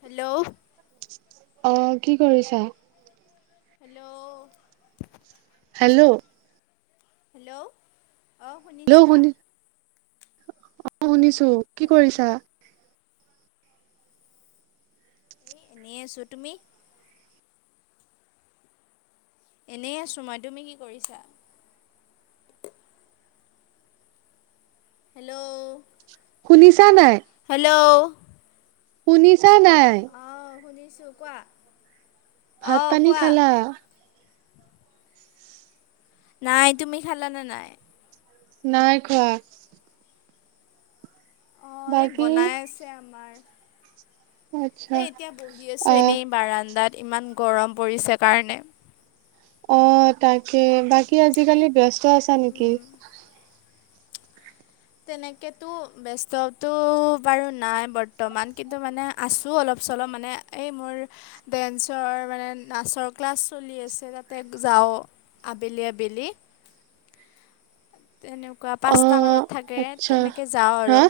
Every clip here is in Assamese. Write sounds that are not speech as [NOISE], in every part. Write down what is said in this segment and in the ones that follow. হেল্ল' অ', কি কৰিছা? হেল্ল' হেল্ল' হেল্লো' হেল্লো, শুনি [UNINTELLIGIBLE] অ শুনিছো। কি কৰিছা? এনেই আছো। তুমি? এনেই আছোঁ মই, তুমি কি কৰিছা? হেল্লো'। শুনিছা নাই? হেল্লো'। শুনিছা নাই? অ' শুনিছোঁ কোৱা। ভাত অঁ পানী কোৱা খালা? নাই, তুমি খালা নে নাই? নাই খোৱা। অঁ, এই বাকী বনাই আছে আমাৰ। আচ্ছা হেই এতিয়া বহি আছো আহ এনেই বাৰাণ্ডাত ইমান গৰম পৰিছে কাৰণে। অ তাকে বাকী আজিকালি ব্যস্ত আছা নেকি? তেনেকেতো ব্যস্তটো বাৰু নাই বৰ্তমান কিন্তু মানে আছোঁ অলপ চলপ মানে - এই মোৰ ডেন্সৰ মানে নাচৰ ক্লাছ চলি আছে, তাতে যাওঁ। আবেলি আবেলি। তেনেকুৱা অ পাঁচটা মানত থাকে, আচ্ছা তেনেকে যাওঁ আৰু। হা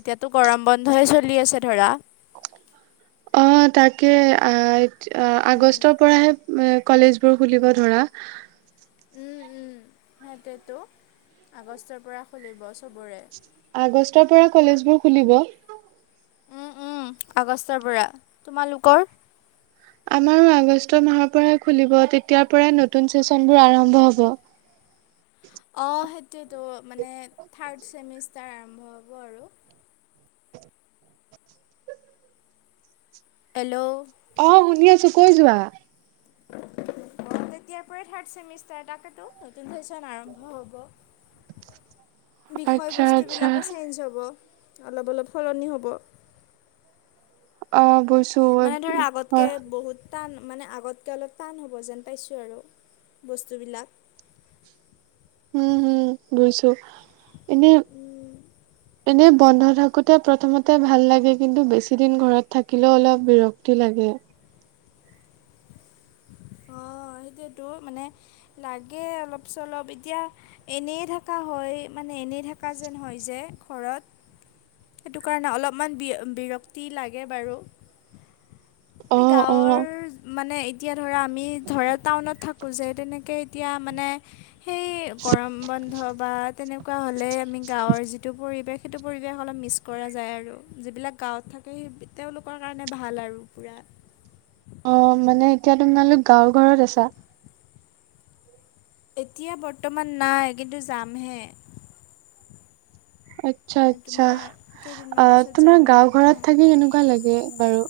এতিয়াতো গৰম বন্ধয়ে চলি আছে ধৰা। অ তাকে আ উম, আগষ্টৰ পৰাহে কলেজবোৰ খুলিব ধৰা। উম উম সেইটোৱে টো আগষ্টৰ পৰা খুলিব চবৰে। আগষ্টৰ পৰা কলেজবোৰ খুলিব। উম, উম, আগষ্টৰ পৰা। তোমালোকৰ? আমাৰো আগষ্ট মাহৰ পৰাই খুলিব, তেতিয়াৰ পৰাই নতুন চেচনবোৰ আৰম্ভ হব। অঁ সেইটোৱেতো মানে থাৰ্ড চেমিষ্টাৰ আৰম্ভ হ'ব আৰু। হেল্লো'। অ শুনি আছো কৈ যোৱা। [INAUDIBLE] তেতিয়াৰ পৰাই থাৰ্ট চেমিষ্টাৰ তাকেতো নতুন চেচন আৰম্ভ হ'ব। [UNINTELLIGIBLE] আচ্ছা। বিষয়বস্তুবিলাকো চেঞ্জ হ'ব। অলপ অলপ সলনি হ'ব। অ বুইছো। মানে ধৰা আগতকে হয় বহুত - টান মানে আগতকে অলপ টান হ'ব যেন পাইছোঁ আৰু বস্তুবিলাক। হু হু বুইছো, এনে এনে বন্ধ থাক- কোতে প্ৰথমতে ভাল লাগে কিন্তু বেছি দিন ঘৰত থাকিলেও অলপ বিৰক্তি লাগে। অ সেইটোৱেতো মানে লাগে অলপ চলপ এতিয়া এনেই থাকা হয় মানে এনেই থকা যেন হয় যে ঘৰত। সেইটো কাৰণে অলপমান বি বিৰক্তি লাগে বাৰু। অ সেই অ গাঁৱৰ মানে এ- তিয়া ধৰা আমি ধৰা টাউনত থাকোঁ যে তেনেকে এতিয়া মানে সেই গৰম বন্ধ বা তেনেকুৱা হ'লে আমি গাঁৱৰ যিটো পৰিৱেশ সেইটো পৰিৱেশ অলপ মিছ কৰা যায় আৰু যিবিলাক গাঁৱত থাকে সি তেওঁলোকৰ কাৰণে ভাল আৰু পূৰা অ মানে এতিয়া তোমালোক গাঁৱৰ ঘৰত আছা এতিয়া বৰ্তমান নাই কিন্তু যামহে আচ্ছা মানে আচ্ছা তোমাৰ কেইদিনমান অ পিছত যাম তোমাৰ আৰু গাঁওৰ অঁ ঘৰত থাকি কেনেকুৱা লাগে বাৰু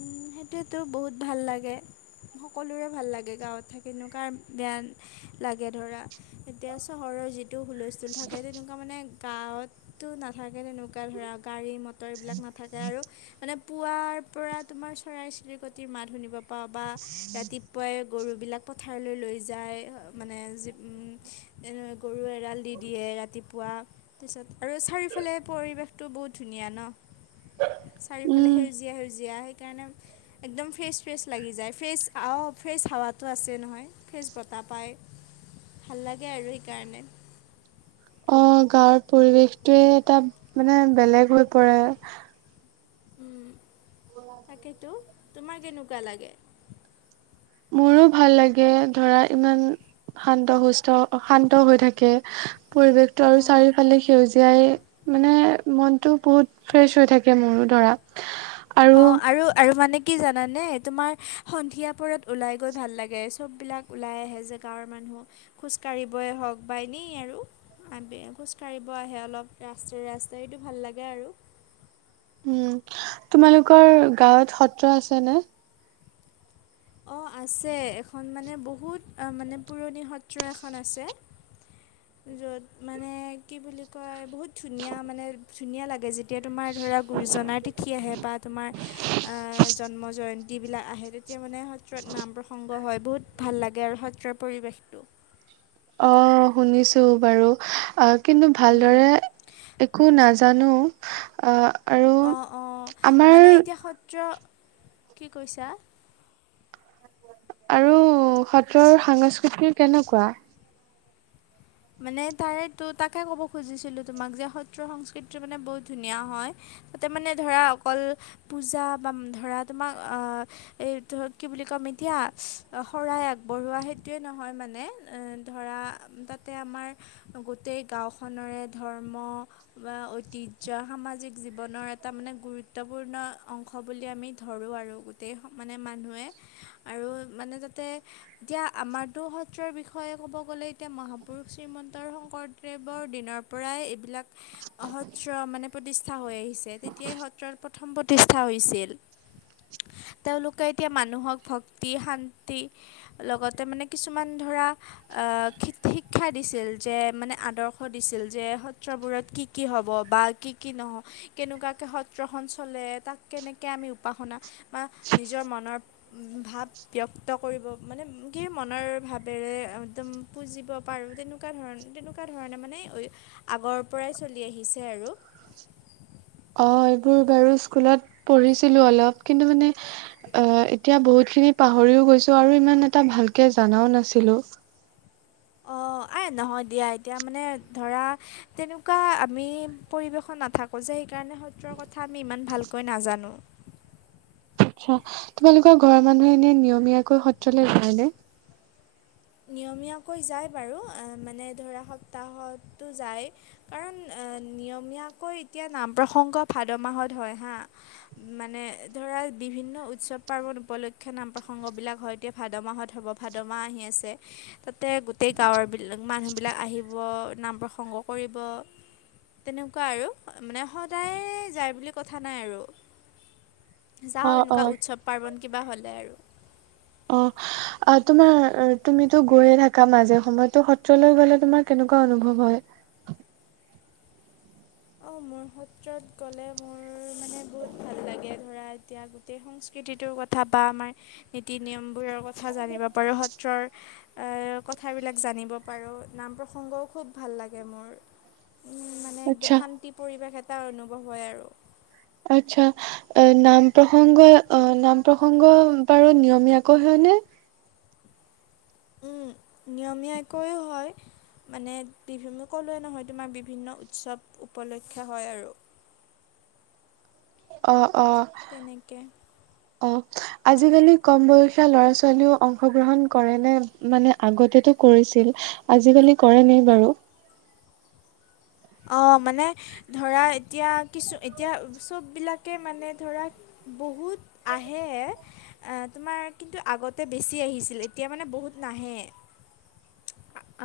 উম সেইটোৱেতো বহুত ভাল লাগে সকলোৰে ভাল লাগে গাঁৱত থাকেনো কাৰ বেয়া লাগে ধৰা এতিয়া চহৰৰ যিটো হুল স্থূল থাকে তেনেকুৱা মানে গাঁৱতো নাথাকে তেনেকুৱা ধৰা গাড়ী মট ৰ এইবিলাক নাথাকে আৰু মানে পুৱাৰ পৰা তোমাৰ চৰাই চিৰিকটিৰ মাত শুনিব পবা ৰাতি পুৱাই গৰুবিলাক পথাৰলৈ লৈ যায় মানে গৰুৱে এৰাল দি দিয়ে ৰাতিপুৱা তাৰপিছত আৰু চাৰিওফালে পৰিৱেশটো বহুত ধুনীয়া ন চাৰিওফালে উম সেউজীয়া সেউজীয়া সেইকাৰণে একদম ফ্ৰেছ ফ্ৰেছ লাগি যায় ফ্ৰেছ আৱ ফ্ৰেছ হাৱাটো আছে নহয় ফ্ৰেজ বতাহ পাই ভাল লাগে আৰু সেইকাৰণে অ গাঁৱৰ পৰিৱেশটোৱে এটা মানে বেলেগ হৈ পৰে উম তাকেতো তোমাক কেনেকুৱা লাগে মোৰো ভাল লাগে ধৰা ইমান শান্ত সুস্থ শান্ত হৈ থাকে পৰিৱেশটো আৰু অঁ চাৰিওফালে সেউজ জীয়াই মানে মনটো বহুত ফ্ৰেছ হৈ থাকে মোৰো ধৰা অ আৰু আৰু মানে কি জানানে তোমাৰ সন্ধিয়াপৰত ওলাই গৈ ভাল লাগে চববিলাক ওলাই আহে যে গাঁৱৰ মানুহ খোজকাঢ়িবই হওক বা এনেই আৰু আবে খোজ কাঢ়িব আহে অলপ ৰাস্তাই ৰাস্তাইতো ভাল লাগে আৰু উম তোমালোকৰ গাঁৱত সত্ৰ আছে নে অ আছে এখন মানে বহুত মানে পুৰণি সত্ৰ এখন আছে য'ত মানে কি বুলি কয় বহুত ধুনীয়া মানে ধুনীয়া লাগে যি এতিয়া তোমাৰ ধৰা গুৰুজনাৰ তিথি আহে বা তোমাৰ জন্ম জয় ন্তী বিলাক আহে তেতিয়া মানে সত্ৰত নাম প্ৰসংগ হয় বহুত ভাল লাগে আৰু সত্ৰৰ পৰিৱেশটো অ শুনিছো বাৰু অ কিন্তু উম, ভালদৰে একো নাজান জানো অ অ অ মানে এতিয়া সত্ৰ কি কৈছা আৰু সত্ৰৰ সাংস্কৃতি কেনেকুৱা মানে তাৰে তো তাকে ক'ব খুজিছিলো তোমাক যে সত্ৰ সংস্কৃতি মানে বহুত ধুনীয়া হয় তাতে মানে ধৰা অকল পূজা বা ধৰা তোমাক আহ এই ধ কি বুলি ক'ম এতিয়া শৰাই আগবঢ়োৱা সেইটোয়ে নহয় মানে এ ধৰা তাতে আমাৰ গোটেই গাঁওখৰে ধৰ্ম বা ঐতিহ্য সামাজিক জীৱনৰ এটা মানে গুৰুত্বপূৰ্ণ অং অংশ বুলি আমি ধৰোঁ আৰু গোটেই মানে মানুহে আৰু মানে যাতে এতিয়া আমাৰ টো সত্ৰৰ বিষয়ে ক'ব গ'লে এতিয়া মহা পুৰুষ শ্ৰীমন্ত শংকৰদেৱৰ দিনৰ পৰাই এইবিলাক সত্ৰ মানে প্ৰতিষ্ঠা হৈ আহিছে তেতিয়াই সত্ৰৰ প্ৰথম প্ৰতিষ্ঠা হৈছিল [UNINTELLIGIBLE] তেওঁলোকে এতিয়া মানুহক ভক্তি শান্তি লগতে মানে কিছুমান ধৰা আহ শি শিক্ষা দিছিল যে মানে আদৰ্শ দিছিল যে সত্ৰবোৰত কি কি হ'ব বা কি কি নহয়। কেনেকুৱাকে সত্ৰখন চলে তাক কেনেকে আমি উপাসনা বা নিজৰ মনৰ ভাৱ ব্যক্ত কৰিব মানে কি মনৰ ভাৱেৰে একদম পুঁজি ব পাৰো, তেনেকুৱা ধৰণ তেনেকুৱা ধৰণে মানে আগৰ পৰাই চলি আহিছে আৰু। অ এইবোৰ বাৰু স্কুলত পঢ়িছিলো অলপ কিন্তু মানে এ এতিয়া বহুত খিনি পাহৰিও গৈছো আৰু ইমান এটা ভালকে জানাও নাছিলো। অঁ এই নহয় দিয়া এতিয়া মানে ধৰা তেনেকুৱা আমি পৰিৱেশত নাথাকো যে, সেইকাৰণে সত্ৰৰ কথা আমি ইমান ভালকৈ নাজানো। আচ্ছা। তোমালোকৰ ঘৰৰ মানুহে এনে নিয়মীয়াকৈ সত্ৰলৈ যায় নে? নিয়মীয়াকৈ যায় বাৰু, মানে ধৰা সপ্তাহতো যায়। কাৰণ নিয়মীয়াকৈ এতিয়া নাম প্ৰসংগ ভাদ মাহত হয় হা। মানে ধৰা বিভিন্ন উৎসৱ পাৰ্বন উপলক্ষে নাম প্ৰসংগ বিলাক হয়। এতিয়া ভাদ মাহত হ'ব, ভাদ মাহ আহি আছে। তাতে গোটেই গাঁৱৰবিলাক মানুহবিলাক আহিব নাম প্ৰসংগ কৰিব। তেনেকুৱা আৰু মানে সদায় যায় বুলি কথা নাই আৰু। অ যাওঁ অ এনেকুৱা উৎসৱ পাৰ্বন কিবা হ'লে আৰু। অহ। আহ তোমাৰ তুমিতো গৈয়ে থাকা মাজে সময়তো সত্ৰলৈ গলে তোমাৰ কেনেকুৱা অনুভৱ হয়? অঁ মোৰ সত্ৰত গ'লে মোৰ মানে বহুত ভাল লাগে ধৰা এতিয়া গোটেই সংস্কৃতিটোৰ কথা বা আমাৰ নীতি নিয়মবোৰৰ কথা জানিব পাৰোঁ সত্ৰৰ আহ কথাবিলাক জানিব পাৰো, নাম প্ৰসংগও খুব ভাল লাগে মোৰ। [INAUDIBLE] মানে একদম শান্তি পৰিৱেশ এটা অনুভৱ হয় আৰু। আচ্ছা। এ নাম প্ৰসংগ অ নাম প্ৰসংগ বাৰু নিয়মীয়াকৈ হয়নে? উম নিয়মীয়াকৈও হয়। মানে বিভি ক'লোৱে নহয় তোমাক, বিভিন্ন উৎসৱ উপলক্ষে হয় আৰু। অহ অহ। তেনেকে। অহ। আজিকালি কম বয়সীয়া ল'ৰা ছোৱালীও অংশগ্ৰহণ কৰে নে? মানে আগতেতো কৰিছিল। আজিকালি কৰে নাই বাৰু? অঁ মানে ধৰা এতিয়া কিছু এতিয়া চব বিলাক কে মানে ধৰা বহুত আহে। আহ তোমাৰ কিন্তু আগতে বেছি আহিছিল এতিয়া মানে বহুত নাহে।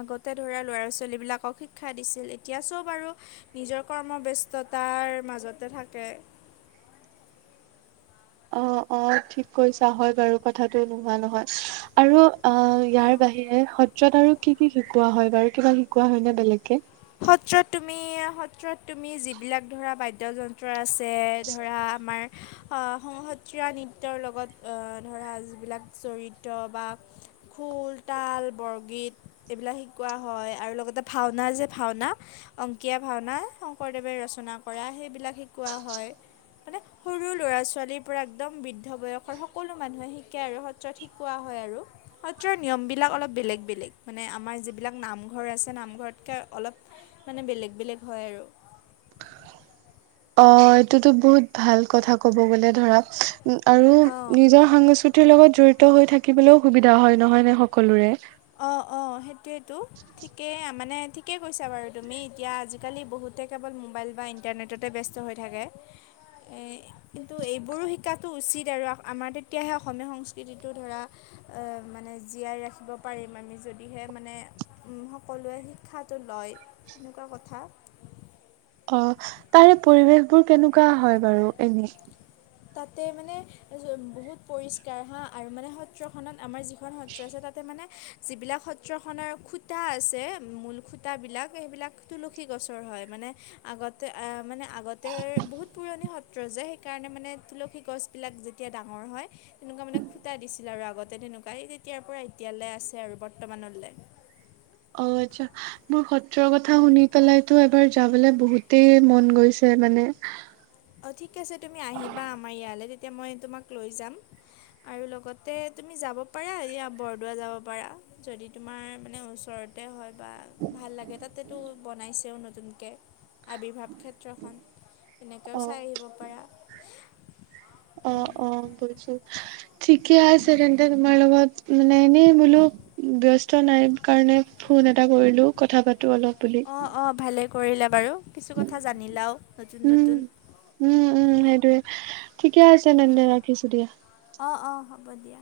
আগতে ধৰা ল'ৰা ছোৱালী বিলাকক শিক্ষা দিছিল এতিয়া চব আৰু নিজৰ কৰ্মৰ ব্যস্ততাৰ মাজতে থাকে। অ অ ঠিক কৈছা হয় বাৰু কথাটো নোহোৱা নহয়। আৰু আ ইয়াৰ বাহিৰে সত্ৰত আৰু কি কি শিকোৱা হয় বাৰু কিবা শিকোৱা হয় নে বেলেগকে? সত্ৰত তুমি সত্ৰত তুমি যিবিলাক ধৰা বাদ্যযন্ত্ৰ আ ছে ধৰা আমাৰ আহ সত্ৰীয়া নৃত্যৰ লগত ধৰা যিবিলাক চৰিত্ৰ বা খুল, তাল, বৰগীত এইবিলাক শিকোৱা হয়। আৰু লগতে ভাওঁনা যে ভাওঁনা অংকীয়া ভাওঁনা শংকৰদেৱে ৰচনা কৰা সেইবিলাক শিকোৱা হয়। হয়নে? সৰু ল'ৰা-ছোৱালীৰ পৰা একদম বৃদ্ধ বয়সৰ সকলো মানুহে শিকে আৰু সত্ৰত শিকোৱা হয় আৰু। সত্ৰৰ নিয়মবিলাক অলপ বেলেগ-বেলেগ মানে আমাৰ যিবিলাক নামঘৰ আছে নামঘৰতকে অলপ মানে বেলেগ-বেলেগ হয় আৰু। অহ, এইটোতো বহুত ভাল কথা ক'ব গ'লে ধৰা উম, আৰু অঁ নিজৰ সাংস্কৃতি লগত জড়িত হৈ থাকিবলৈও সুবিধা হয় নহয়নে সকলোৰে। অ', অ' সেইটোৱেইতো। ঠিকেই মানে ঠিকেই কৈছা বাৰু তুমি এতিয়া আজিকালি বহুতে কেৱল মোবাইল বা ইণ্টাৰনেট ততে ব্যস্ত হৈ থাকে। এই কিন্তু এইবোৰো শিকাটো উচিত আৰু আ-আমাৰ তেতিয়াহে অসমীয়া সংস্কৃতিটো ধৰা অ' মানে জীয়াই ৰাখিব পাৰিম আমি যদিহে মানে সকলোৱে শিক্ষাটো লয় তেনেকুৱা কথা। অহ, তাৰে পৰিৱেশবোৰ কেনেকুৱা হয় বাৰু এনেই। তাতে মানে বহুত পৰিষ্কাৰ হা আৰু মানে সত্ৰখনত আমাৰ যিখন সত্ৰ আছে তাতে মানে যিবিলাক সত্ৰখনৰ খূতা আছে মূল খূতাবিলাক সেইবিলাক তুলসী গছৰ হয় মানে আগতে এ মানে, আগতে বহুত পুৰণি সত্ৰ যে সেইকাৰণে মানে তুলসী গছবিলাক যেতিয়া ডাঙৰ হয়। তেনেকুৱা মানে খূটা দিছিল আৰু আগতে তেনেকুৱা, তেতিয়াৰ পৰা এতিয়ালৈ আছে আৰু বৰ্তমানলে। অহ, আচ্ছা। মোৰ সত্ৰৰ কথা শুনি পেলাইতো এবাৰ যাবলে বহুতেই মন গৈছে মানে। অহ, ঠিক আছে তুমি আহিবা আমাৰ ইয়ালে তেতিয়া মই তোমাক লৈ যাম। আৰু লগতে তুমি যাব পাৰা এয়া বৰদোৱা যাব পাৰা। যদি তোমাৰ মানে ওচৰতে হয় বা ভাল লাগে তাতেতো বনাইছেও নতুনকে। আৱিৰ্ভাৱ ক্ষেত্ৰখন। তেতিয়াও অ চাই আহিব পাৰা। অহ, গৈছোঁ। ঠিকে আছে তেন্তে তোমাৰ লগত মানে এনেই বোলো ব্যস্ত নাই কাৰণে ফোন এটা কৰিলোঁ কথা পাতোঁ অলপ। বুলি অ', অ' ভালে কৰিলা বাৰু, কিছু কথা জানিলাও নতুন উম নতুন। উম', উম' সেইটোৱে। ঠিকে আছে তেন্তে ৰাখিছোঁ দিয়া। অহ', অহ' হ'ব দিয়া।